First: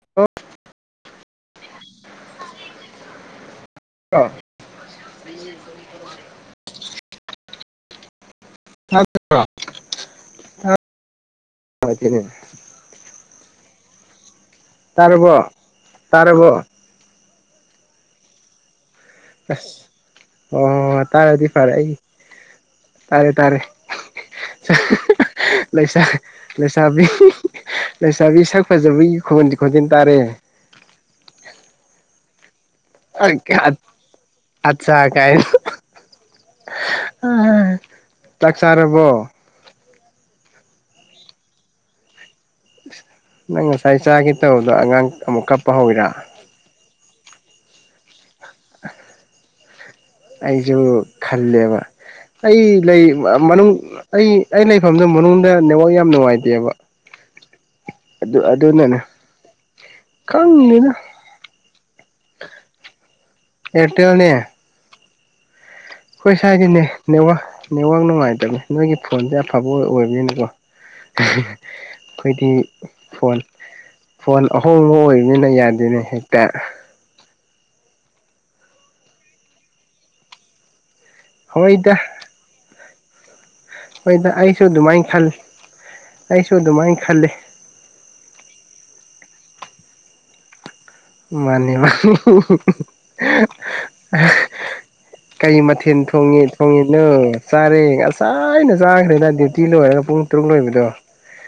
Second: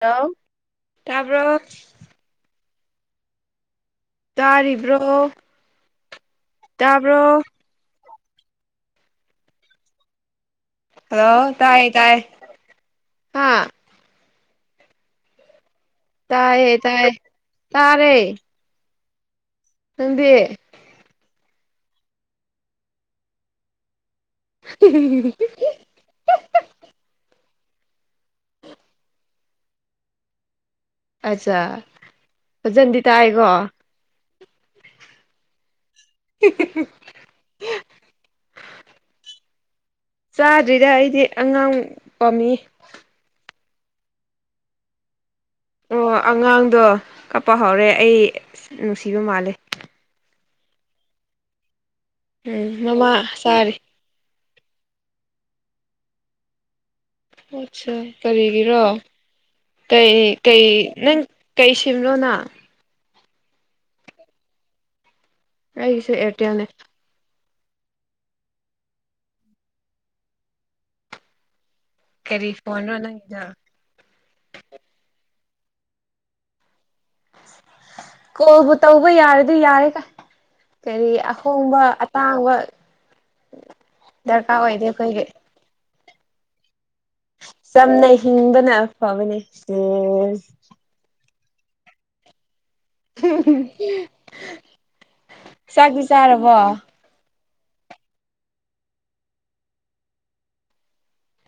Hello ꯇꯥꯕ꯭ꯔꯣ [inaudible] ꯇꯥꯔꯤꯕ꯭ꯔꯣ [inaudible] ꯇꯥꯕꯔꯣ [unintelligible] ꯍꯜꯂꯣ ꯇꯥꯏ ꯇꯥꯏ ꯍꯥꯥ ꯇꯥꯔꯕꯣ ꯇꯥꯔꯕꯣ ꯇꯥꯏꯌꯦ ꯇꯥꯏꯌꯦ ꯇꯥꯔꯦ ꯑꯁ ꯅꯪꯗꯦ ꯑꯣ ꯑꯣꯏ ꯇꯥꯔꯗꯤ ꯐꯔꯦ ꯑꯩ ꯇꯥꯔꯦ ꯇꯥꯔꯦ [inaudible] ꯂꯩꯁꯥ ꯂꯩꯁꯥꯕꯤ ꯂꯩꯁꯥꯕꯤ ꯁꯛ ꯐꯖꯕꯤ ꯈꯣꯟꯗꯤ ꯈꯣꯟꯖꯦꯜ ꯇꯥꯔꯦ꯫ ꯑꯠꯆꯥ ꯐꯖꯟꯗꯤ ꯑꯪ ꯀꯌꯥꯠ ꯑꯠꯆꯥ ꯀꯥꯏꯅ ꯆꯥꯛ ꯆꯥꯔ꯭ꯕꯣ ꯆꯥꯗ꯭ꯔꯤꯗ ꯑꯩꯗꯤ ꯑꯉꯥꯡ ꯄꯥꯝꯃꯤ ꯅꯪ ꯉꯁꯥꯏ ꯆꯥꯒꯦ ꯇꯧꯕꯗꯣ ꯑꯉꯥꯡ ꯑꯃꯨꯛꯀ ꯑꯣ ꯑꯉꯥꯡꯗꯣ ꯀꯞꯄ ꯍꯧꯔꯦ ꯑꯩ ꯅꯨꯡꯁꯤꯕ ꯃꯥꯜꯂꯦ ꯑꯩꯁꯨ ꯈꯜꯂꯦꯕ ꯑꯩ ꯎꯝ ꯂꯩ ꯃꯃꯥ ꯃꯅꯨꯡ ꯆꯥꯔꯤ ꯑꯩ ꯑꯩ ꯂꯩꯐꯝꯗꯨ ꯃꯅꯨꯡꯗ ꯅꯦꯠ ꯋꯥꯛ ꯌꯥꯝ ꯅꯨꯡꯉꯥꯏꯇꯦꯕ ꯑꯠꯆꯥ ꯑꯗꯨ ꯀꯔꯤꯒꯤꯔꯣ ꯑꯗꯨꯅꯅꯦ ꯀꯩ ꯀꯩ ꯈꯪꯗꯦꯗ ꯅꯪ ꯀꯩ ꯁꯤꯝꯔꯣꯅ ꯑꯦꯔꯇꯦꯜꯅꯦ ꯑꯩꯒꯤꯁꯨ ꯑꯦꯌꯥꯔꯇꯦꯜꯅꯦ ꯈꫭꯏꯁꯥꯏꯒꯤꯅꯦ ꯅꯦꯠꯋꯥꯛ ꯅꯦꯠꯋꯥꯛ ꯅꯨꯡꯉꯥꯏꯇꯕꯅꯦ ꯅꯣꯏꯒꯤ ꯐꯣꯟꯁꯦ ꯑꯐꯕ ꯑꯣꯏꯕꯅꯤꯅꯀꯣ ꯀꯔꯤ ꯈꫭꯏꯗꯤ ꯐꯣꯟꯔꯣ ꯐꯣꯟ ꯅꯪꯒꯤꯗꯣ ꯐꯣꯟ ꯑꯍꯣꯡꯕ ꯑꯣꯏꯕꯅꯤꯅ ꯌꯥꯗꯦꯅꯦ ꯍꯦꯛꯇ ꯀꯣꯜꯕꯨ ꯇꯧꯕ ꯌꯥꯔꯗꯤ ꯌꯥꯔꯦꯗ ꯀꯔꯤ ꯑꯍꯣꯡꯕ ꯍꯣꯏꯗ ꯑꯇꯥꯡꯕ ꯍꯣꯏꯗ ꯗꯔꯀꯥꯔ ꯑꯩꯁꯨ ꯑꯣꯏꯗꯦ ꯑꯗꯨꯃꯥꯏꯅ ꯑꯩꯈꯣꯏꯒꯤ ꯈꯜ ꯑꯩꯁꯨ ꯑꯗꯨꯃꯥꯏꯅ ꯈꯜꯂꯦ꯫ ꯆꯝꯅꯥ ꯍꯤꯡꯕꯅ ꯐꯕꯅꯦ ꯁꯦꯁ ꯃꯥꯅꯦ ꯃꯥ ꯀꯩ ꯃꯊꯦꯜ ꯆꯥꯛꯇꯤ ꯊꯣꯡꯉꯤ ꯆꯥꯔꯕꯣ ꯊꯣꯡꯉꯤ ꯅꯧ ꯆꯥꯔꯦ ꯉꯁꯥꯏꯅ ꯆꯥꯈ꯭ꯔꯦꯗ ꯗ꯭ꯌꯨꯇꯤ ꯂꯣꯏꯔꯒ ꯄꯨꯡ ꯇꯔꯨꯛ ꯂꯣꯏꯕꯗꯣ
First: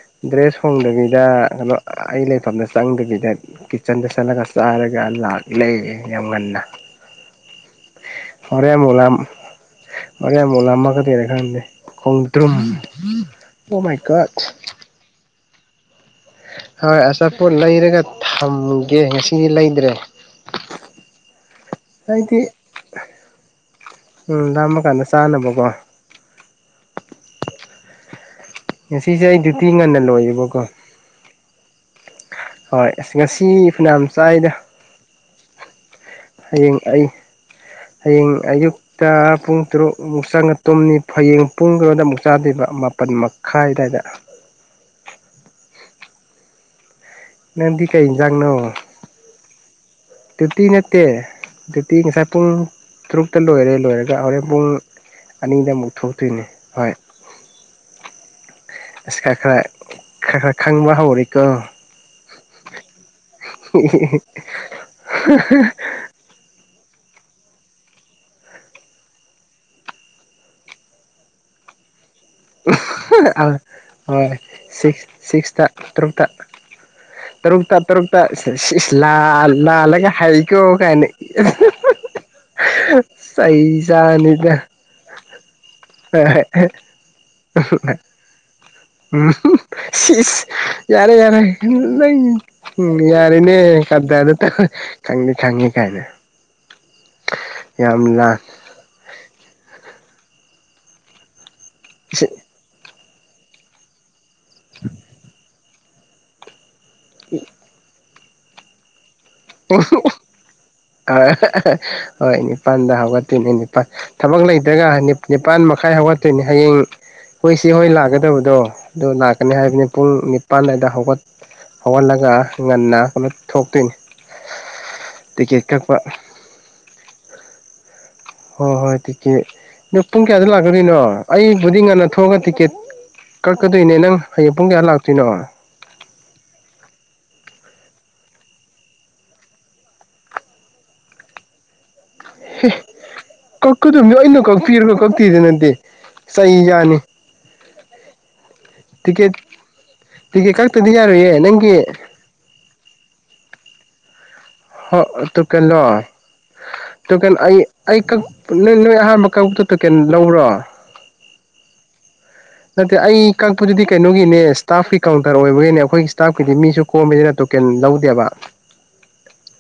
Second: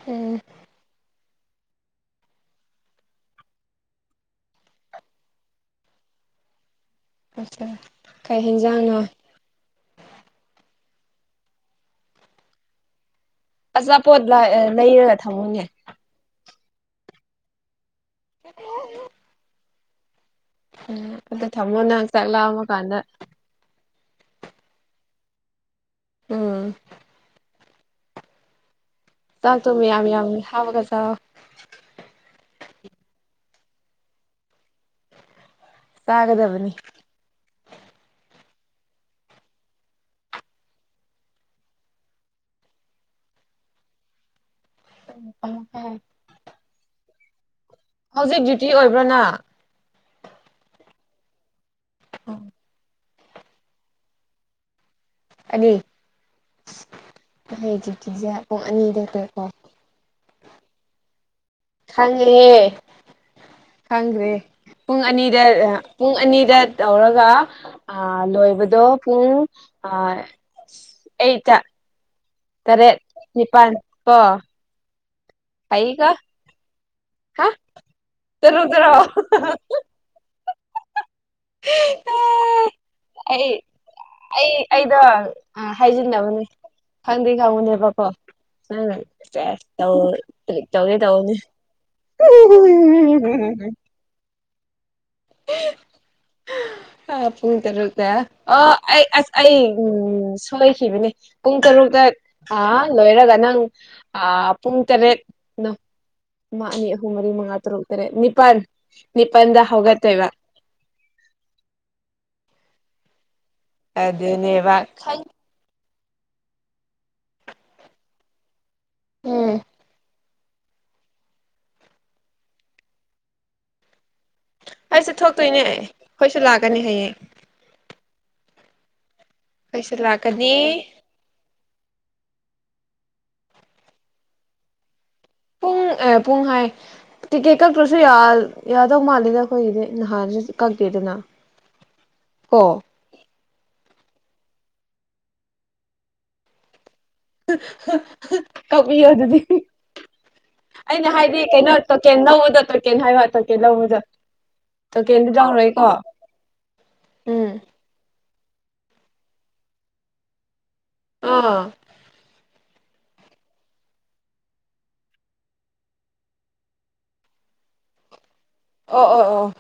ꯎꯝ ꯗ꯭ꯔꯦꯁ ꯍꯣꯡꯗꯕꯤꯗ ꯀꯩꯅꯣ ꯑꯩ ꯂꯩꯐꯝꯗ ꯆꯪꯗꯕꯤꯗ ꯀꯤꯠꯆꯟꯗ ꯆꯠꯂꯒ ꯆꯥꯔꯒ ꯂꯥꯛꯂꯩ ꯌꯥꯝ ꯉꯟꯅꯥ ꯀꯩ ꯍꫭꯔꯦꯟ ꯍꯦꯟꯖꯥꯡꯅꯣ ꯃꯨꯛꯂꯥꯝ ꯍꫭꯔꯦꯟꯃꯨꯛ ꯂꯥꯝꯃꯛꯀꯥꯗꯨꯏꯔꯥ ꯈꯪꯗꯦ ꯈꯣꯡꯗ꯭ꯔꯨꯝ ꯑꯣ ꯃꯥꯏ ꯑꯆꯥꯄꯣꯠ ꯒꯣꯠ ꯂꯥꯏ ꯂꯩꯔꯒ ꯊꯝꯃꯨꯅꯦ꯫ ꯍꯣꯏ ꯑꯆꯥꯄꯣꯠ ꯂꯩꯔꯒ ꯊꯝꯒꯦ ꯉꯁꯤꯗꯤ ꯂꯩꯗ꯭ꯔꯦ꯫ ꯎꯝ ꯑꯗꯣ ꯊꯝꯃꯣ ꯅꯪ ꯆꯥꯛ ꯑꯩꯗꯤ ꯂꯥꯝꯃ ꯀꯥꯟꯗ ꯎꯝ ꯂꯥꯝꯃ ꯀꯥꯟꯗ ꯆꯥꯅꯕꯀꯣ ꯎꯝ꯫ ꯉꯁꯤꯁꯦ ꯑꯩ ꯗꯨꯇꯤ ꯉꯟꯅꯥ ꯂꯣꯏꯌꯦꯕꯀꯣ ꯐꯖ ꯍꯣꯏ ꯑꯁ ꯉꯁꯤ ꯐꯅꯥ ꯌꯥꯝ ꯆꯥꯏꯗ ꯆꯥꯒꯗꯕꯅꯤ ꯍꯌꯦꯡ ꯑꯩ ꯍꯌꯦꯡ ꯑꯌꯨꯛ ꯇ ꯄꯨꯡ ꯇꯔꯨꯛ ꯑꯃꯨꯛ ꯆꯪꯉꯥ ꯇꯨꯝꯅꯤ ꯐꯌꯦꯡ ꯄꯨꯡ ꯀꯩꯅꫭꯗ ꯑꯃꯨꯛ ꯆꯥꯗꯣꯏꯕ ꯃꯥꯄꯜ ꯃꯈꯥꯏ ꯑꯗꯥꯏꯗ [unintelligible] ꯅꯪꯗꯤ ꯀꯩ ꯍꯧꯖꯤꯛ ꯗ꯭ꯌꯨꯇꯤ ꯏꯟꯖꯥꯡꯅꯣ ꯑꯣꯏꯕ꯭ꯔꯥ ꯅ ꯗ꯭ꯌꯨꯇꯤ ꯅꯠꯇꯦ ꯗ꯭ꯌꯨꯇꯤ ꯉꯁꯥꯏ ꯄꯨꯡ ꯇꯔꯨꯛꯇ ꯂꯣꯏꯔꯦ ꯂꯣꯏꯔꯒ ꯍꯣꯔꯦꯟ ꯄꯨꯡ ꯑꯅꯤꯗ ꯑꯅꯤ ꯑꯃꯨꯛ ꯊꯣꯛꯇꯣꯏꯅꯦ ꯍꯣꯏ ꯑꯩ ꯗ꯭ꯌꯨꯇꯤꯁꯦ ꯄꯨꯡ ꯑꯅꯤꯗ ꯑꯁ ꯈꯔ ꯈꯔ ꯂꯣꯏꯀꯣ ꯈꯔ ꯈꯔ ꯈꯪꯕ ꯍꯧꯔꯦꯀꯣ ꯈꯪꯉꯦꯍꯦ ꯈꯪꯈ꯭ꯔꯦ ꯄꯨꯡ ꯑꯅꯤꯗ ꯄꯨꯡ ꯑꯅꯤꯗ ꯇꯧꯔꯒ ꯑ ꯂꯣꯏꯕꯗꯣ ꯄꯨꯡ ꯑ ꯑꯩꯠ ꯇꯔꯦꯠ ꯅꯤꯄꯥꯜ ꯀꯣ ꯍꯣꯏ ꯁꯤꯛꯁ ꯁꯤꯛꯁ ꯑꯩꯒ ꯇꯔꯨꯛꯇ ꯍꯥ ꯇꯔꯨꯛꯇ ꯇꯔꯨꯛꯇ ꯇꯔꯨꯛ ꯇꯔꯣ ꯂꯥꯜꯂꯒ ꯍꯥꯏ ꯀꯣꯒꯅꯦ ꯑꯩ ꯑꯩ ꯁꯩꯁꯥꯅꯤꯗ ꯑꯩꯗꯣ ꯈꯪꯗ ꯈꯥꯎꯉꯅꯦꯦ ꯄꯄ ꯎ ꯎꯝ ꯁꯤꯁ ꯇ ꯇꯦ ꯌꯥꯔꯦ ꯇꯅꯦ ꯌꯥꯔꯦ ꯗꯗ ꯈꯪꯗꯤ ꯈꯥꯡꯉꯦ ꯀꯥꯏꯅ ꯑ ꯄꯨꯡ ꯌꯥꯝ ꯇꯔꯨꯛꯇ ꯂꯥꯟ ꯑꯣ ꯑꯩ ꯑꯁ ꯑꯩ ꯎ ꯁꯣꯏꯈꯤꯕꯅꯦ ꯄꯨꯡ ꯇꯔꯨꯛꯇ ꯑ ꯂꯣꯏꯔꯒ ꯅꯪ ꯄꯨꯡ ꯇꯔꯦꯠ ꯃꯥ ꯑꯅꯤ ꯑꯍꯨꯝ ꯃꯔꯤ ꯃꯉꯥ ꯇꯔꯨꯛ ꯇꯔꯦꯠ ꯅꯤꯄꯥꯜ ꯅꯤꯄꯜꯗ ꯍꯧꯒꯠꯇꯣꯏꯕ ꯑ ꯍꯣꯏ ꯅꯤꯄꯥꯜꯗ ꯍꯧꯒꯠꯇꯣꯏꯅꯦ ꯅꯤꯄꯥꯜ ꯊꯕꯛ ꯑꯗꯨꯅꯦꯕ ꯂꯩꯇꯒ ꯈꯪ ꯅꯤꯄꯥꯥꯟ ꯃꯈꯥꯏ ꯍꯧꯒꯠꯇꯣꯏꯅꯦ ꯍꯌꯦꯡ ꯍꯣꯏ ꯁꯤ ꯍꯣꯏ ꯂꯥꯛꯀꯗꯕꯗꯣ ꯑꯗꯨꯣ ꯎꯝ ꯂꯥꯛꯀꯅꯤ ꯍꯥꯏꯕꯅꯤ ꯄꯨꯡ ꯄꯥꯟꯗꯥꯏꯗ ꯍꯧꯒꯠ ꯍꯧꯒꯠꯂꯒ ꯉꯟꯅ ꯀꯩꯅꯣ ꯊꯣꯛꯇꯣꯏꯅꯤ ꯑꯩꯁ ꯊꯣꯛꯇꯣꯏꯅꯦ ꯇꯤꯀꯦꯠ ꯀꯛꯄ ꯑꯩꯣꯏꯁꯨ ꯂꯥꯛꯀꯅꯤ ꯍꯌꯦꯡ ꯍꯣꯏ ꯍꯣꯏ ꯇꯤꯀꯦꯠ ꯅ ꯑꯩꯈꯣꯏꯁꯨ ꯄꯨꯡ ꯂꯥꯛꯀꯅꯤ ꯀꯌꯥꯗ ꯂꯥꯛꯀꯣꯏꯅꯣ ꯑꯩꯕꯨꯗꯤ ꯉꯟꯅ ꯊꯣꯛꯑꯒ ꯇꯤꯛꯀꯦꯠ ꯀꯛꯀꯗꯣꯏꯅꯦ ꯅꯪ ꯍꯌꯦꯡ ꯄꯨꯡ ꯀꯌꯥ ꯂꯥꯛꯇꯣꯏꯅꯣ ꯄꯨꯡ ꯄꯨꯡ ꯍꯥꯏ ꯇꯤꯛꯀꯦꯠ ꯀꯛꯇ꯭ꯔꯁꯨ ꯌꯥꯗꯧ ꯃꯥꯜꯂꯦꯗ ꯑꯩꯈꯣꯏꯒꯤꯗꯤ ꯅꯍꯥꯟꯁꯨ ꯀꯛꯀꯦꯗꯅ [inaudible] ꯀꯛꯀꯗꯣꯃꯤꯅ ꯀꯛꯄꯤꯔꯀꯣ ꯀꯛꯄꯤꯤꯗ ꯅꯠꯇꯦ ꯆꯍꯤ ꯌꯥꯅꯤ ꯀꯄꯤ ꯍꯧ ꯇꯤꯀꯦꯠ ꯑꯗꯨꯗꯤ ꯇꯤꯀꯦꯠ ꯀꯛꯇꯗꯤ ꯑꯩꯅ ꯌꯥꯔꯣꯏꯌꯦ ꯍꯥꯏꯗꯤ ꯀꯩꯅꯣ ꯅꯪꯒꯤ ꯇꯀꯦꯟ ꯂꯧꯎꯗꯣ ꯇꯣꯀꯦꯟ ꯍꯥꯏꯌ ꯇꯣꯀꯦ ꯂꯧꯎꯗ ꯍ ꯇ ꯀꯩꯅꯂꯣ ꯇ ꯀꯩꯅꯣ ꯑꯩ ꯎꯝ ꯑꯩ ꯅ ꯅꯣꯏ ꯑꯍꯥꯟꯕ ꯀꯛꯇ ꯇꯣꯀꯦꯟ ꯂꯧꯔꯣ ꯑꯥ ꯅꯠꯇꯦ ꯑꯩ ꯀꯛꯄꯗꯨꯗꯤ ꯀꯩꯅꯣꯒꯤꯅꯦ ꯏꯁ꯭ꯇꯥꯐꯀꯤ ꯀꯥꯎꯟꯇꯔ ꯑꯣꯏꯕꯒꯤꯅꯦ ꯑꯩꯈꯣꯏꯒꯤ ꯁ꯭ꯇꯥꯐꯀꯤꯗꯤ ꯃꯤꯁꯨ ꯀꯣꯝꯃꯤꯅꯤꯅ ꯇꯣꯀꯦꯟ ꯂꯧꯗꯦꯕ ꯑꯣ ꯑꯣ ꯑꯣ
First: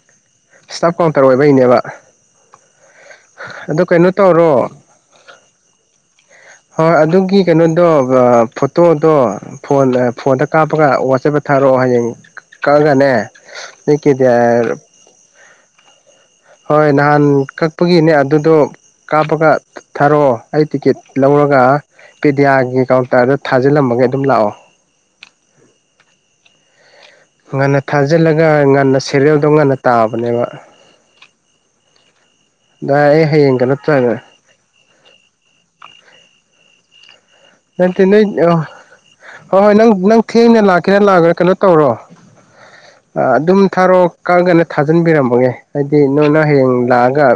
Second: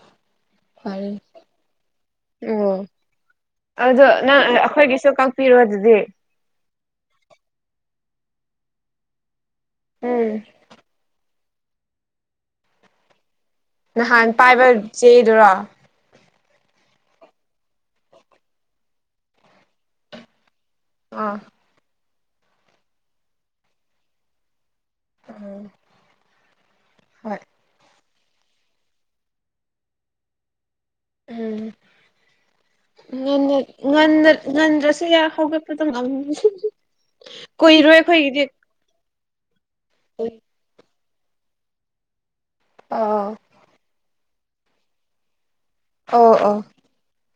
ꯏꯁ꯭ꯇꯥꯞ ꯀꯥꯎꯟꯇꯔ ꯑꯣꯏꯕꯒꯤꯅꯦꯕ ꯎ ꯑꯗꯣ ꯅꯪ ꯇꯧꯔꯣ ꯑꯩꯈꯣꯏꯒꯤꯁꯨ ꯀꯥꯛꯄꯤꯔꯣ ꯑꯗꯨꯗꯤ ꯍꯣꯏ ꯑꯗꯨꯒꯤ ꯀꯩꯅꯣꯗꯣ ꯐꯣꯇꯣꯗꯣ ꯐꯣꯟ ꯎꯝ ꯐꯣꯟꯗ ꯀꯥꯞꯄꯒ ꯋꯥꯠꯆꯄ ꯊꯥꯔꯛꯑꯣ ꯍꯌꯦꯡ ꯀꯛꯑꯒꯅꯦ ꯅꯤꯛꯀꯤꯗꯤ ꯅꯍꯥꯟ ꯄꯥꯏꯕ ꯆꯦꯗꯨꯔꯣ ꯍꯣꯏ ꯅꯍꯥꯟ ꯀꯛꯄꯒꯤꯅꯦ ꯑꯗꯨꯗꯣ ꯀꯥꯞꯄꯒ ꯊꯥꯔꯛꯑꯣ ꯑꯩ ꯇꯤꯀꯦꯠ ꯑꯥ ꯂꯧꯔꯒ ꯄꯦꯗꯤꯌꯥꯒꯤ ꯀꯥꯎꯟꯇꯔꯗ ꯊꯥꯖꯤꯜꯂꯝꯃꯒꯦ ꯑꯗꯨꯝ ꯂꯥꯛꯑꯣ ꯎꯝ ꯍꯣꯏ ꯉꯟꯅ ꯊꯥꯖꯤꯜꯂꯒ ꯉꯟꯅ ꯁꯦꯔꯤꯦꯜꯗꯣ ꯉꯟꯅ ꯇꯥꯕꯅꯦꯕ ꯎꯝ ꯏ ꯑꯩ ꯉꯟꯅ ꯍꯌꯦꯡꯒ ꯅꯠꯇ꯭ꯔꯅꯦ ꯉꯟꯅ ꯉꯟꯗ꯭ꯔꯁꯨ ꯌꯥ ꯍꯧꯒꯠꯄꯗ ꯅꯠꯇꯦ ꯅꯣꯏ ꯍꯣꯏ ꯍꯣꯏ ꯅꯪ ꯅꯪ ꯊꯦꯡꯅ ꯂꯥꯛꯀꯦꯔꯥ ꯂꯥꯛꯑꯦꯔꯥ ꯀꯩꯅꯣ ꯇꯧꯔꯣ ꯑꯥ ꯑꯗꯨꯝ ꯊꯥꯔꯛ ꯀꯛꯒꯅ ꯊꯥꯖꯤꯟꯕꯤꯔꯃꯒꯦ ꯍꯥꯏꯗꯤ ꯑꯣ ꯅꯪꯅ ꯑꯣ ꯍꯌꯦꯡ ꯂꯥꯛꯑꯒ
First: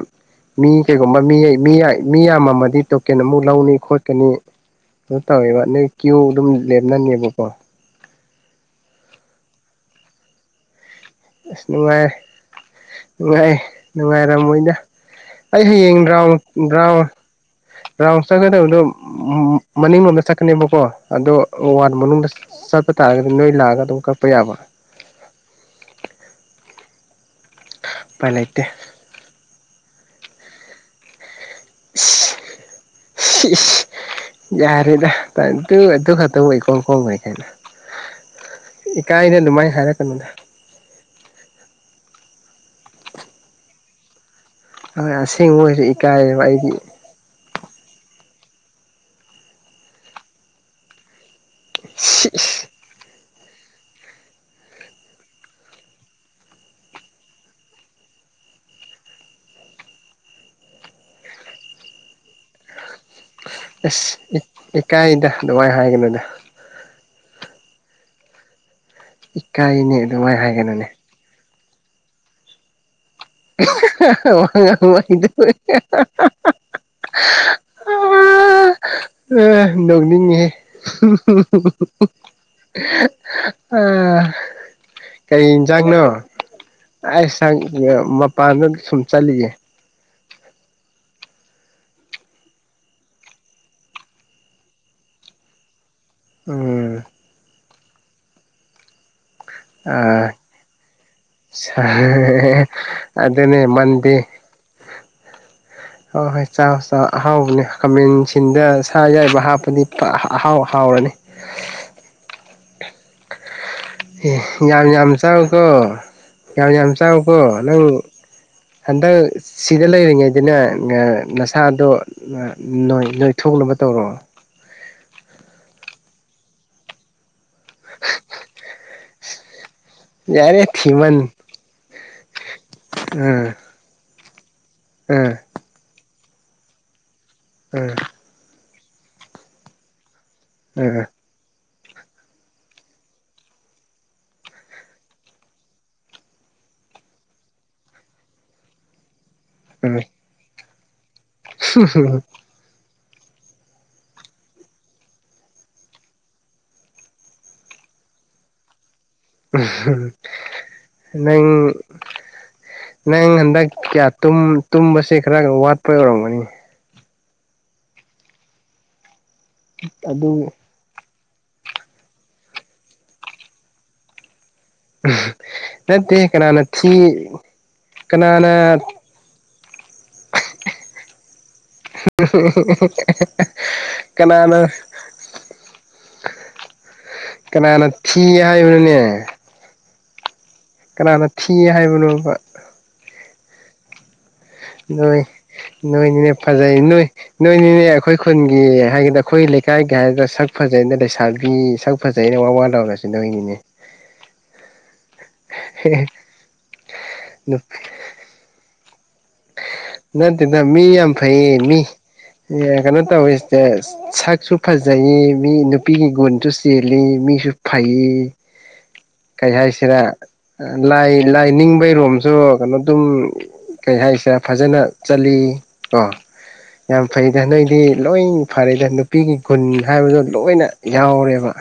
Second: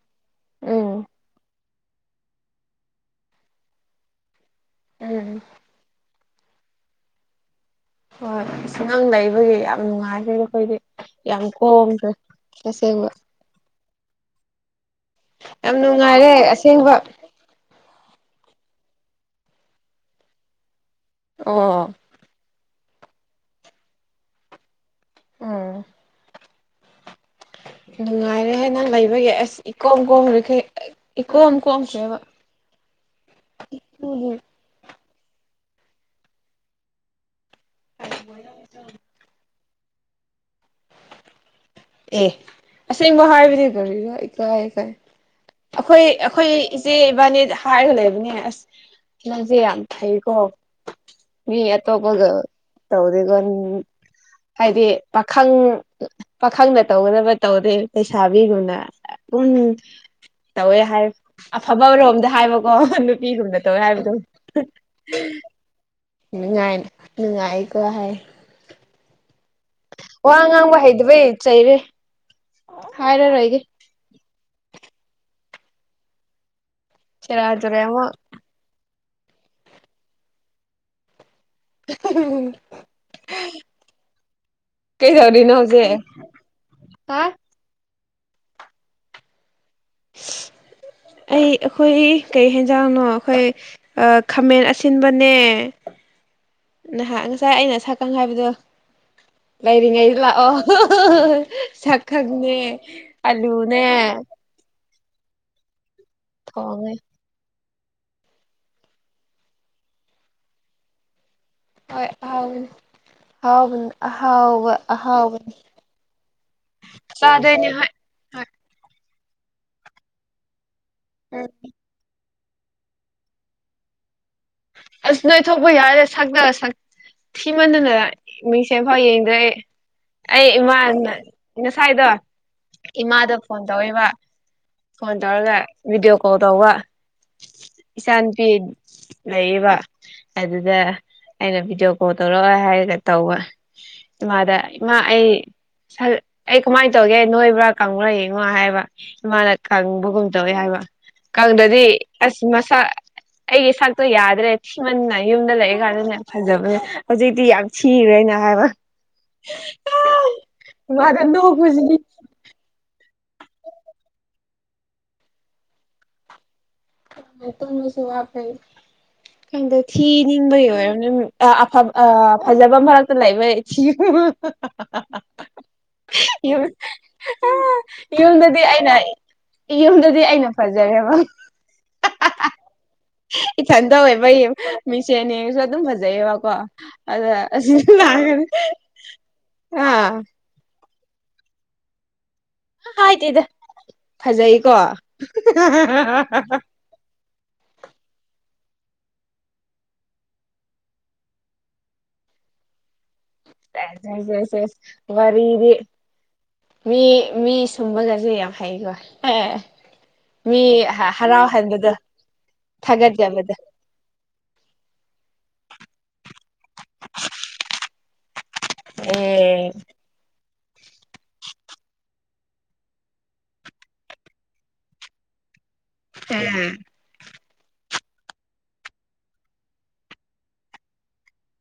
ꯃꯤ ꯎꯝ ꯀꯩꯒꯨꯝꯕ ꯃꯤ ꯃꯤ ꯌꯥꯏ ꯃꯤ ꯌꯥꯝꯃꯝꯃꯥꯗꯤ ꯇꯣꯀꯦꯟ ꯑꯃꯨꯛ ꯂꯧꯅꯤ ꯈꯣꯠꯀꯥꯅꯤ ꯑꯗꯨ ꯎꯝ ꯇꯧꯋꯦꯕ ꯅꯣꯏ ꯀ꯭ꯌꯨ ꯑꯗꯨꯝ ꯂꯦꯞꯅꯅꯦꯕꯀꯣ ꯍꯣꯏ ꯑꯁ ꯅꯪ ꯂꯩꯕꯒꯤ ꯌꯥꯝ ꯅꯨꯡꯉꯥꯏꯖꯔꯦ ꯑꯈꯣꯏꯗꯤ ꯌꯥꯝ ꯑꯁ ꯅꯨꯡꯉꯥꯏ ꯀꯣꯝꯈ꯭ꯔꯦ ꯇꯥꯁꯦꯡꯅ ꯅꯨꯡꯉꯥꯏ ꯅꯨꯡꯉꯥꯏꯔꯝꯃꯣꯏꯗ ꯑꯩ ꯌꯥꯝ ꯍꯌꯦꯡ ꯅꯨꯡꯉꯥꯏꯔꯦ ꯔꯥꯎꯟ ꯑꯁꯦꯡꯕ ꯔꯥꯎꯟ ꯔꯥꯎꯟ ꯆꯠꯀꯥꯗꯕꯗꯣ ꯃꯅꯤꯡ ꯂꯣꯝꯗ ꯆꯠꯀꯥꯅꯦꯕꯀꯣ ꯑꯗꯣ ꯑꯣ ꯋꯥꯠ ꯃꯅꯨꯡꯗ ꯆꯠꯄ ꯇꯥꯔꯒꯗꯤ ꯅꯣꯏ ꯂꯥꯛꯑꯒ ꯑꯗꯨꯝ ꯀꯛꯄ ꯌꯥꯕ ꯎꯝ ꯎꯄꯥꯏ ꯂꯩꯇꯦ ꯅꯨꯡꯉꯥꯏꯔꯦꯍꯦ ꯅꯪ ꯂꯩꯕꯒꯤ ꯑꯁ ꯏꯀꯣꯝ ꯀꯣꯝꯔꯤꯈꯩ ꯏꯀꯣꯝ ꯀꯣꯝꯈ꯭ꯔꯦꯕ ꯌꯔꯦꯗꯥ ꯇꯠꯇꯨ ꯑꯇꯨ ꯈꯛꯇꯕꯨ ꯏꯀꯣꯝ ꯀꯣꯝꯈ꯭ꯔꯦ ꯀꯥꯏꯅꯥ ꯏꯀꯥꯏꯗ ꯑꯗꯨꯃꯥꯏꯅ ꯍꯥꯏꯔꯛꯀꯥꯅꯨꯗ ꯑꯦ ꯑꯁꯦꯡꯕ ꯍꯥꯏꯕꯅꯤ ꯀꯔꯤꯔꯣ ꯏꯀꯥꯏ ꯍꯣꯏ ꯑꯁꯦꯡꯕ ꯑꯣꯏꯔꯁꯨ ꯑꯈꯣꯏ ꯏꯀꯥꯏꯌꯦꯕ ꯑꯈꯣꯏ ꯑꯩꯗꯤ ꯏꯆꯦ ꯏꯕꯥꯅꯤꯗ ꯍꯥꯏꯔꯒ ꯂꯩꯕꯅꯦ ꯑꯁ ꯅꯪꯁꯦ ꯌꯥꯝ ꯐꯩꯀꯣ ꯃꯤ ꯑꯇꯣꯞꯄꯒ ꯁꯤꯁ ꯇꯧꯗꯦꯒꯣ ꯍꯥꯏꯗꯤ ꯄꯥꯈꯪ ꯄꯥꯈꯪꯅ ꯇꯧꯒꯗꯕ ꯇꯧꯗꯦ ꯂꯩꯩꯁꯥꯕꯤꯒꯣꯏꯅ ꯎꯝ ꯇꯧꯋꯦ ꯍꯥꯏ ꯑꯐꯕꯔꯣꯝꯗ ꯍꯥꯏꯕꯀꯣ ꯅꯨꯄꯤꯔꯨꯝꯅ ꯇꯧꯋꯦ ꯍꯥꯏꯕꯗꯣ ꯑꯗꯨꯃꯥꯏ ꯍꯥꯏꯒꯅꯨꯗ ꯅꯨꯡꯉꯥꯏ ꯅꯨꯡꯉꯥꯏꯀꯣ ꯍꯥꯏ ꯏꯀꯥꯏꯅꯦ ꯋꯥ ꯑꯗꯨꯃꯥꯏꯅ ꯉꯥꯡꯕ ꯍꯥꯏꯒꯅꯨꯅꯦ ꯍꯩꯗꯕꯩ ꯆꯩꯔꯦ ꯍꯥꯏꯔꯔꯣꯏ ꯋꯥ ꯉꯥꯡꯕ ꯍꯩꯇꯕꯩ ꯁꯦꯔꯥꯟ ꯇꯨꯔꯥ ꯃꯨꯛ ꯑꯥ ꯅꯣꯛꯅꯤꯡꯉꯦꯍꯦ [unintelligible] ꯑꯥ ꯀꯔꯤ ꯀꯩꯗꯧꯔꯤꯅꯣ ꯍꯧꯖꯤꯛ ꯏꯟꯖꯥꯡꯅꯣ ꯍꯥ ꯑꯩ ꯁꯪ ꯃꯄꯥꯟꯗ ꯁꯨꯝ ꯆꯠꯂꯤꯌꯦ ꯑꯩ ꯑꯈꯣꯏꯒꯤ ꯀꯩ ꯍꯦꯟꯖꯥꯡꯅꯣ ꯑꯈꯣꯏ ꯑ ꯈꯥꯃꯦꯟ ꯑꯁꯤꯟꯕꯅꯦ ꯎꯝ ꯅꯍꯥꯛ ꯉꯁꯥꯏ ꯑꯩꯅ ꯁꯛꯀꯪ ꯍꯥꯏꯕꯗꯣ ꯂꯩꯔꯤꯉꯩꯗ ꯑꯥ ꯂꯥꯛꯑꯣ ꯁꯛꯈꯪꯅꯦ ꯑꯂꯨꯅꯦ ꯍꯣ ꯍꯣꯏ ꯆꯥꯎ ꯊꯣꯡꯉꯦ ꯆꯥꯎ ꯑꯍꯥꯎꯕꯅꯦ ꯈꯥꯃꯦꯟꯁꯤꯟꯗ ꯁꯥ ꯌꯥꯏꯕ ꯍꯥꯞꯄꯗꯤ ꯐꯥ ꯑꯍꯥꯎ ꯍꯥꯎꯔꯅꯤ ꯍꯣꯏ ꯑꯍꯥꯎꯕꯅꯦ ꯑꯦ ꯌꯥꯝ ꯌꯥꯝ ꯑꯍꯥꯎꯕꯅꯤ ꯆꯥꯎꯀꯣ ꯌꯥꯝ ꯌꯥꯝ ꯆꯥꯎꯀꯣ ꯆꯥꯗꯣꯏꯅꯦ ꯅꯪ ꯍꯣꯏ ꯍꯣꯏ ꯍꯟꯗꯛ ꯁꯤꯗ ꯂꯩꯔꯤꯉꯩꯗꯅꯦ ꯎꯝ ꯅꯁꯥꯗꯣ ꯅ ꯅꯣꯏ ꯅꯣꯏ ꯊꯣꯛꯅꯕ ꯇꯧꯔꯣ ꯑꯁ ꯅꯣꯏ ꯊꯣꯛꯄ ꯌꯥꯏꯗꯦ ꯁꯛꯇꯥ ꯁꯛ ꯊꯤꯃꯟꯗꯅ ꯃꯤꯡꯁꯦꯟꯐꯥꯎ ꯌꯦꯡꯗ꯭ꯔꯦ ꯑꯩ ꯑꯩ ꯌꯥꯔꯦ ꯏꯃꯥꯅ ꯊꯤꯃꯟ ꯉꯁꯥꯏꯗꯣ ꯏꯃꯥꯗ ꯎꯝ ꯐꯣꯟ ꯇꯧꯋꯦꯕ ꯐꯣꯟ ꯎꯝ ꯇꯧꯔꯒ ꯚꯤꯗꯤꯑꯣ ꯀꯣꯜ ꯇꯧꯕ ꯏꯆꯥꯅꯨꯄꯤ ꯂꯩꯌꯦꯕ ꯑꯗꯨꯗ ꯎꯝ ꯑꯩꯅ ꯚꯤꯗꯤꯑꯣ ꯀꯣꯜ ꯇꯧꯔꯛꯑꯣ ꯍꯥꯏꯔꯒ ꯇꯧꯕ ꯏꯃꯥꯗ ꯏꯃꯥ ꯑꯩ ꯑꯩ ꯀꯃꯥꯏ ꯇꯧꯒꯦ ꯅꯣꯏꯕ꯭ꯔꯥ ꯀꯪꯕ꯭ꯔꯥ ꯌꯦꯡꯉꯣ ꯍꯥꯏꯕ ꯏꯃꯥꯅ ꯎꯝ ꯀꯪꯕꯒꯨꯝ ꯇꯧꯋꯦ ꯍꯥꯏꯕ ꯀꯪꯗꯗꯤ ꯎꯝ ꯑꯁ ꯃꯁꯥ ꯑꯩꯒꯤ ꯁꯛꯇꯣ ꯌꯥꯗ꯭ꯔꯦ ꯊꯤꯃꯟꯅ ꯌꯨꯝꯗ ꯂꯩꯔꯤꯀꯥꯟꯗꯅꯦ ꯐꯖꯕꯅꯦ ꯍꯧꯖꯤꯛꯇꯤ ꯌꯥꯝ ꯊꯤꯒ꯭ꯔꯦꯅ ꯍꯥꯏꯕ ꯏꯃꯥꯗ ꯅꯪ ꯅꯣꯛꯄꯁꯤꯗꯤ ꯅꯪ ꯍꯟꯗꯛ ꯀꯌꯥ ꯇꯨꯝ ꯇꯨꯝꯕꯁꯦ ꯈꯔ ꯋꯥꯠꯄ ꯑꯣꯏꯔꯝꯒꯅꯤ ꯇꯨꯝꯕꯁꯄ ꯋꯥꯞꯄꯩ ꯈꯪꯗꯦ ꯑꯗꯨ ꯊꯤꯅꯤꯡꯕꯩ ꯑꯣꯏꯔꯝꯅꯤ ꯑꯥ ꯑꯐꯥꯕ ꯑꯥ ꯐꯥꯖꯕ ꯃꯔꯛꯇꯥ ꯂꯩꯕꯩ ꯊꯤꯕ ꯅꯠꯇꯦ ꯀꯅꯥꯅ ꯊꯤ ꯀꯅꯥꯅ ꯌꯨꯝꯗꯗꯤ ꯑꯩꯅꯥ ꯌꯨꯝꯗꯗꯤ ꯑꯩꯅ ꯐꯖꯔꯦꯕ [unintelligible] ꯏꯊꯟꯇ ꯑꯣꯏꯕꯩ ꯀꯅꯥꯅ ꯃꯤꯡꯁꯦꯟ ꯌꯦꯡꯉꯁꯧ ꯑꯗꯨꯝ ꯐꯥꯖꯩꯌꯦꯕꯀꯣ ꯑꯗꯥ ꯀꯅꯥꯅ ꯊꯤ ꯍꯥꯏꯕꯅꯣꯅꯦ [unintelligible] ꯀꯅꯥꯅ ꯊꯤꯏ ꯍꯥꯏꯕꯅꯣꯕ ꯍꯥꯏꯗꯦꯗ ꯐꯖꯩꯀꯣ ꯅꯣꯏ ꯁꯦꯁ ꯅꯣꯏꯅꯤꯅꯦ ꯐꯖꯩ ꯅꯣꯏ ꯅꯣꯏꯅꯤꯅꯦ ꯑꯩꯈꯣꯏ ꯈꯨꯟꯒꯤ ꯍꯥꯏꯒꯗ ꯑꯩꯈꯣꯏ ꯂꯩꯀꯥꯏꯒꯤ ꯍꯥꯏꯒꯗꯔ ꯁꯛ ꯐꯖꯩꯅ ꯂꯩꯁꯥꯕꯤ ꯁꯛ ꯐꯥꯖꯩꯅ ꯋꯥ ꯋꯥ ꯂꯥꯎꯔꯤꯁꯦ ꯅꯣꯏꯅꯤꯅꯦ ꯁꯦꯁ ꯁꯦꯁ ꯁꯦꯁ ꯋꯥꯔꯤꯗꯤ ꯃꯤ ꯃꯤ ꯁꯨꯝꯕꯒꯁꯦ ꯌꯥꯝ ꯍꯩꯒꯣ ꯑꯦ ꯅꯠꯇꯦꯗ ꯃꯤ ꯌꯥꯝ ꯐꯩꯌꯦ ꯃꯤ ꯍꯔꯥꯎꯍꯟꯕꯗꯣ ꯀꯩꯅꯣ ꯊꯥꯒꯠꯆꯕꯗꯣ ꯇꯧꯋꯤꯁꯤꯗ ꯁꯛꯁꯨ ꯐꯥꯖꯩꯌꯦ ꯃꯤ ꯅꯨꯄꯤꯒꯤ ꯒꯨꯟꯁꯨ ꯆꯦꯜꯂꯤ ꯃꯤꯁꯨ ꯐꯩꯌꯤ ꯀꯩ ꯑꯦ ꯍꯥꯏꯁꯤꯔ ꯂꯥꯏ ꯂꯥꯏ ꯅꯤꯡꯕꯩꯔꯣꯝꯁꯨ ꯀꯩꯅꯣ ꯑꯗꯨꯝ ꯀꯩ ꯍꯥꯏꯁꯤꯔꯥ ꯐꯥꯖꯅ ꯆꯠꯂꯤ ꯀꯣ ꯌꯥꯝ ꯐꯩꯗ ꯅꯣꯏꯗꯤ ꯂꯣꯏ ꯐꯔꯦꯗ ꯅꯨꯄꯤꯒꯤ ꯒꯨꯟ ꯍꯥꯏꯕꯗꯣ ꯂꯣꯏꯅ ꯌꯥꯎꯔꯦꯕ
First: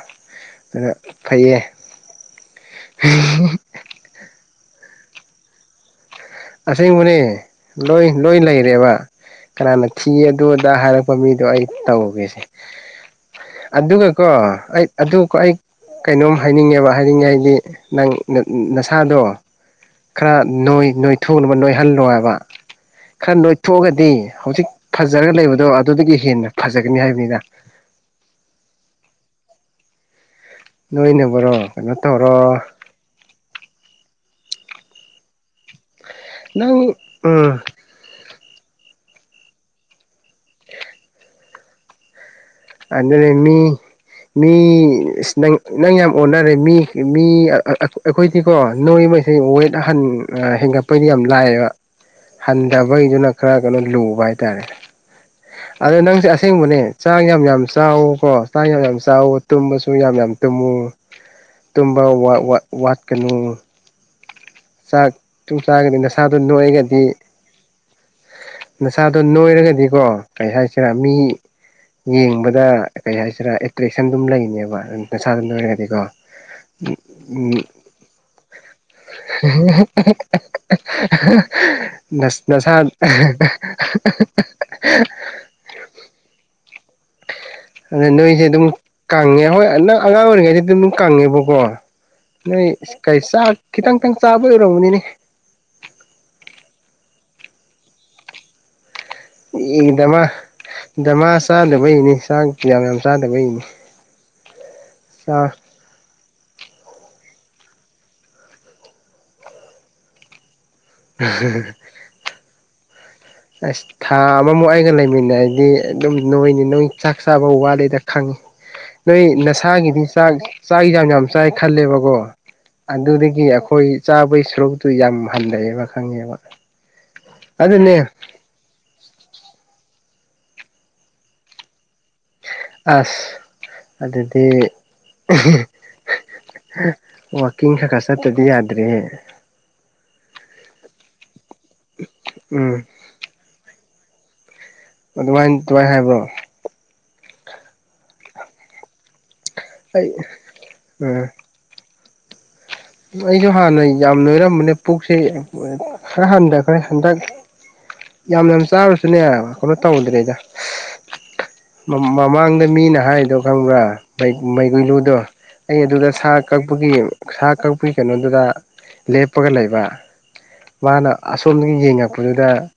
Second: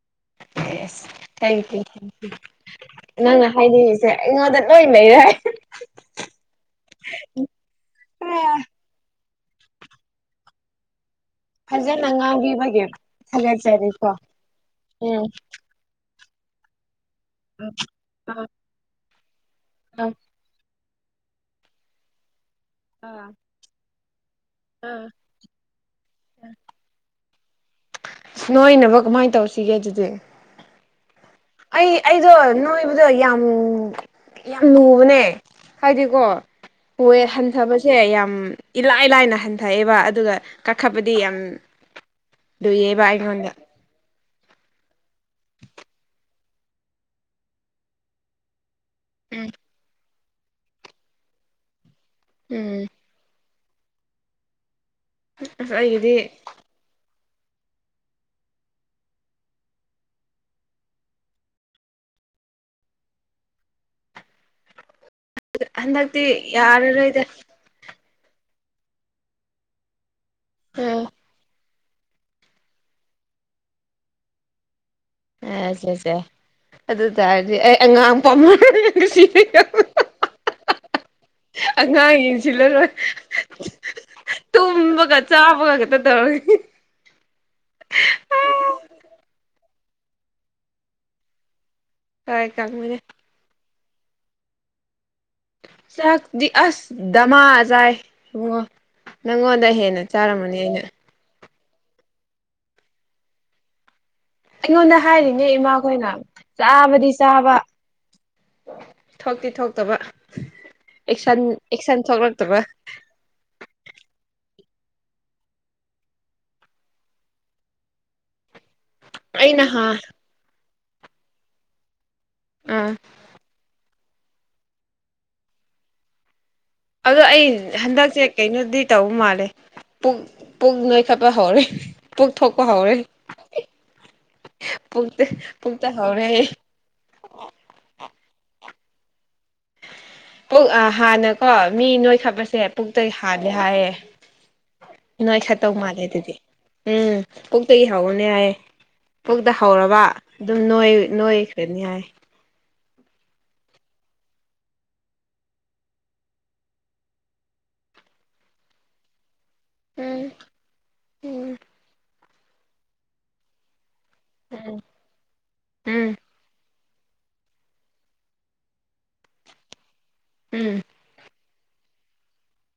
ꯑꯗꯨꯅ ꯌꯦꯁ ꯐꯩꯌꯦ ꯊꯦꯡꯀ꯭ꯌꯨ ꯊꯦꯡꯀ꯭ꯌꯨ ꯅꯪꯅ ꯍꯥꯏꯗꯤ ꯑꯩꯉꯣꯟꯗ ꯂꯣꯏ ꯂꯩꯔꯦ ꯑꯁꯦꯡꯕꯅꯦ ꯂꯣꯏ ꯂꯣꯏ ꯂꯩꯔꯦꯕ ꯀꯅꯥꯅ ꯊꯤꯌꯦ ꯑꯗꯨ ꯑꯗꯥ ꯍꯥꯏ ꯃꯤꯗꯣ ꯑꯩ ꯐꯖꯅ ꯇꯧꯒꯦꯁꯦ ꯉꯥꯡꯕꯤꯕꯒꯤ ꯊꯥꯒꯠꯆꯔꯤꯀꯣ ꯑꯗꯨꯒꯀꯣ ꯑꯩ ꯑꯗꯨ ꯎꯝ ꯑꯩ ꯀꯩꯅꯣꯝ ꯍꯥꯏꯅꯤꯡꯉꯦꯕ ꯍꯥꯏꯅꯤꯡꯉꯦ ꯍꯥꯏꯗꯤ ꯅꯪ ꯅꯁꯥꯗꯣ ꯑꯥ ꯈꯔ ꯅꯣꯏ ꯅꯣꯏꯊꯣꯛꯅꯕ ꯅꯣꯏꯍꯜꯂꯣ ꯍꯥꯏꯕ ꯈꯔ ꯅꯣꯏꯊꯣꯛꯑꯒꯗꯤ ꯍꯧꯖꯤꯛ ꯐꯥꯖꯔꯒ ꯂꯩꯕꯗꯣ ꯑꯗꯨꯗꯒꯤ ꯍꯦꯟꯅ ꯐꯥꯖꯒꯅꯤ ꯍꯥꯏꯕꯅꯤꯗ ꯅꯣꯏꯅꯕ ꯀꯃꯥꯏꯅ ꯇꯧꯁꯤꯒꯦ ꯑꯗꯨꯗꯤ ꯅꯣꯏꯅꯕꯔꯣ ꯑꯩ ꯀꯩꯅꯣ ꯑꯩꯗꯣ ꯇꯧꯔꯣ ꯅꯣꯏ ꯑꯗꯨꯗꯣ ꯌꯥꯝ ꯌꯥꯝ ꯂꯨꯕꯅꯦ ꯍꯥꯏꯗꯤꯀꯣ ꯅꯪ ꯋꯦꯠ ꯎꯝ ꯍꯟꯊꯕꯁꯦ ꯁꯦ ꯌꯥꯝ ꯏꯂꯥꯏ ꯂꯥꯏꯅ ꯍꯟꯊꯛꯌꯦꯕ ꯑꯗꯨꯒ ꯀꯥꯈꯠꯄꯗꯤ ꯌꯥꯝ ꯂꯨꯏꯌꯦꯕ ꯑꯗꯨꯗꯤ ꯑꯩꯉꯣꯟꯗ ꯃꯤ ꯃꯤ ꯏꯁ ꯅꯪ ꯅꯪ ꯌꯥꯝ ꯑꯣꯟꯅꯔꯦ ꯃꯤ ꯑꯩꯈꯣꯏꯗꯤꯀꯣ ꯅꯣꯏ ꯃꯩꯁꯦ ꯎꯝ ꯋꯦꯠ ꯑꯍꯟ ꯍꯦꯟꯒꯠꯄꯩꯗꯤ ꯌꯥꯝ ꯂꯥꯛꯌꯦꯕ ꯎꯝ ꯍꯟꯊꯕꯒꯤꯗꯨꯅ ꯈꯔ ꯀꯩꯅꯣ ꯂꯨꯕ ꯍꯥꯏꯇꯥꯔꯦ ꯑꯁ ꯑꯗꯣ ꯑꯩꯒꯤꯗꯤ ꯅꯪꯁꯦ ꯑꯁ ꯑꯁꯦꯡꯕꯅꯦ ꯆꯥꯛ ꯌꯥꯝ ꯌꯥꯝ ꯆꯥꯎ ꯀꯣ ꯆꯥꯛ ꯌꯥꯝ ꯌꯥꯝ ꯆꯥꯎ ꯇꯨꯝꯕꯁꯨ ꯌꯥꯝ ꯌꯥꯝ ꯇꯨꯝꯃꯨ ꯇꯨꯝꯕ ꯋꯥꯠꯀꯅꯨ ꯆꯥꯛꯇꯨ ꯆꯥꯒꯗꯤ ꯍꯟꯗꯛꯇꯤ ꯅꯁꯥꯗꯣ ꯅꯣꯏꯔꯗꯤ ꯌꯥꯔꯔꯣꯏꯗ ꯅꯁꯥꯗꯣ ꯅꯣꯏꯔꯒꯗꯤꯀꯣ ꯀꯔꯤ ꯍꯥꯏꯁꯤꯔꯥ ꯎꯝ ꯃꯤ ꯌꯦꯡꯕꯗ ꯀꯩ ꯍꯥꯏꯁꯤꯔꯥ ꯑꯦꯇ꯭ꯔꯦꯛꯁꯟ ꯑꯗꯨꯝ ꯂꯩꯅꯦꯕ ꯑꯗꯨ ꯅꯁꯥꯗꯨ ꯑꯦ ꯁꯦ ꯅꯣꯏꯔꯒꯗꯤꯀꯣ ꯁꯦ ꯑꯗꯨ ꯇꯔꯗꯤ ꯑꯩ ꯑꯉꯥꯡ ꯄꯥꯝꯃ ꯁꯤ ꯑꯉꯥꯡ ꯅꯁꯥ ꯌꯦꯡꯁꯤꯜꯂꯔꯣꯏ ꯇꯨꯝꯕꯒ ꯆꯥꯕꯒ ꯈꯛꯇ ꯇꯧꯔꯒꯦ ꯑꯗ ꯅꯣꯏꯁꯦ ꯑꯗꯨꯝ ꯀꯪꯉꯦ ꯍꯣꯏ ꯑꯉꯥꯡ ꯑꯣꯏꯔꯤꯉꯩ ꯑꯗꯨ ꯑꯗꯨꯝ ꯀꯪꯉꯦꯕꯀꯣ ꯍꯣꯏ ꯅꯣꯏ ꯀꯪꯕꯅꯦ ꯀ ꯆꯥꯛ ꯈꯤꯇꯪ ꯈꯤꯇꯪ ꯆꯥꯕ ꯑꯣꯏꯔꯝꯃꯅꯤꯅꯦ ꯆꯥꯛꯇꯤ ꯑꯁ ꯗꯃꯥ ꯆꯥ ꯏꯕꯨꯡꯉꯣ ꯅꯪꯉꯣꯟꯗ ꯑꯦ ꯍꯦꯟꯅ ꯗꯃꯥ ꯆꯥꯔꯝꯃꯅꯤ ꯑꯩꯅ ꯗꯃꯥ ꯆꯥꯗꯕꯩꯅꯤ ꯆꯥꯛ ꯌꯥꯝ ꯌꯥꯝ ꯆꯥꯗꯕꯩꯅꯤ ꯑꯩꯉꯣꯟꯗ ꯍꯥꯏꯔꯤꯅꯦ ꯆꯥꯛ ꯏꯃꯥꯈꯣꯏꯅ ꯆꯥꯕꯗꯤ ꯆꯥꯕ ꯊꯣꯛꯇꯤ ꯊꯣꯛꯇꯕ ꯑꯦꯛꯁꯟ ꯑꯦꯛꯁꯟ ꯊꯣꯛꯂꯛꯇꯕ ꯑꯁ ꯊꯥ ꯑꯃꯃꯨꯛ ꯑꯩꯒ ꯂꯩꯃꯤꯟꯅꯔꯗꯤ ꯑꯗꯨꯝ ꯅꯣꯏꯅꯤ ꯅꯣꯏ ꯆꯥꯛ ꯆꯥꯕ ꯋꯥꯠꯂꯤꯗ ꯈꯪꯉꯤ ꯅꯣꯏ ꯑꯩꯅ ꯍꯥ ꯅꯁꯥꯒꯤꯗꯤ ꯆꯥꯛ ꯆꯥꯛ ꯌꯥꯝ ꯆꯥꯏ ꯈꯜꯂꯦꯕꯀꯣ ꯑꯥ ꯑꯗꯨꯗꯒꯤ ꯑꯩꯈꯣꯏ ꯆꯥꯕꯒꯤ ꯁꯔꯨꯛꯇꯨ ꯌꯥꯝ ꯍꯟꯊꯩꯑꯦꯕ ꯈꯪꯉꯦꯕ ꯑꯗꯣ ꯑꯩ ꯑꯗꯨꯅꯦ ꯍꯟꯗꯛꯁꯦ ꯀꯩꯅꯣꯗꯤ ꯇꯧꯕ ꯃꯥꯜꯂꯦ ꯄꯨꯛ ꯄꯨꯛ ꯅꯣꯏꯈꯠꯄ ꯍꯧꯔꯦ ꯄꯨꯛꯊꯣꯛꯄ ꯍꯧꯔꯦ ꯑꯁ ꯑꯗꯨꯗꯤ ꯄꯨꯛꯇ ꯍꯧꯔꯦ ꯑꯩ ꯋꯥꯛꯀꯤꯡ ꯈꯔ ꯈꯔ ꯆꯠꯇꯗꯤ ꯌꯥꯗ꯭ꯔꯦ ꯄꯨꯛ ꯍꯥꯟꯅꯀꯣ ꯃꯤ ꯅꯣꯏꯈꯠꯄꯁꯦ ꯎꯝ ꯄꯨꯛꯇꯒꯤ ꯍꯥꯟꯂꯦ ꯍꯥꯏꯌꯦ ꯅꯣꯏ ꯑꯗꯨꯃꯥꯏ ꯈꯠꯇꯧ ꯑꯗꯨꯃꯥꯏꯅ ꯃꯥꯜꯂꯦ ꯍꯥꯏꯕ꯭ꯔꯣ ꯑꯗꯨꯗꯤ ꯎꯝ ꯄꯨꯛꯇꯒꯤ ꯍꯧꯕꯅꯤ ꯍꯥꯏꯌꯦ ꯄꯨꯛꯇ ꯍꯧꯔꯕ ꯑꯩ ꯑꯗꯨꯝ ꯅꯣꯏ ꯅꯣꯏ ꯅꯣꯏꯈꯔꯥꯅꯤ ꯍꯥꯏꯌꯦ ꯑꯩꯁꯨ ꯍꯥꯟꯅ ꯌꯥꯝ ꯅꯣꯏꯔꯝꯕꯅꯦ ꯄꯨꯛꯁꯦ ꯈꯔ ꯍꯟꯗꯛ ꯈꯔ ꯍꯟꯗꯛ ꯌꯥꯝꯅ ꯆꯥꯔꯁꯨꯅꯦ ꯍꯥꯏꯕ ꯀꯩꯅꯣ ꯎꯝ ꯇꯧꯗ꯭ꯔꯦꯗ ꯎꯝ ꯃꯃꯥꯡꯗ ꯃꯤꯅ ꯍꯥꯏꯗꯣ ꯈꯪꯕ꯭ꯔꯥ ꯎꯝ ꯃꯩꯒꯨꯂꯨꯗꯣ ꯑꯩ ꯎꯝ ꯑꯗꯨꯗ ꯁꯥ ꯀꯛꯄꯒꯤ ꯁꯥ ꯀ ꯑꯩꯈꯣꯏ ꯀꯩꯅꯣꯗꯨꯗ ꯂꯦꯞꯄꯒ ꯂꯩꯕ ꯎꯝ ꯃꯥꯅ ꯑ ꯁꯣꯝꯗꯒꯤ ꯌꯦꯡꯉꯛꯄꯗꯨꯗ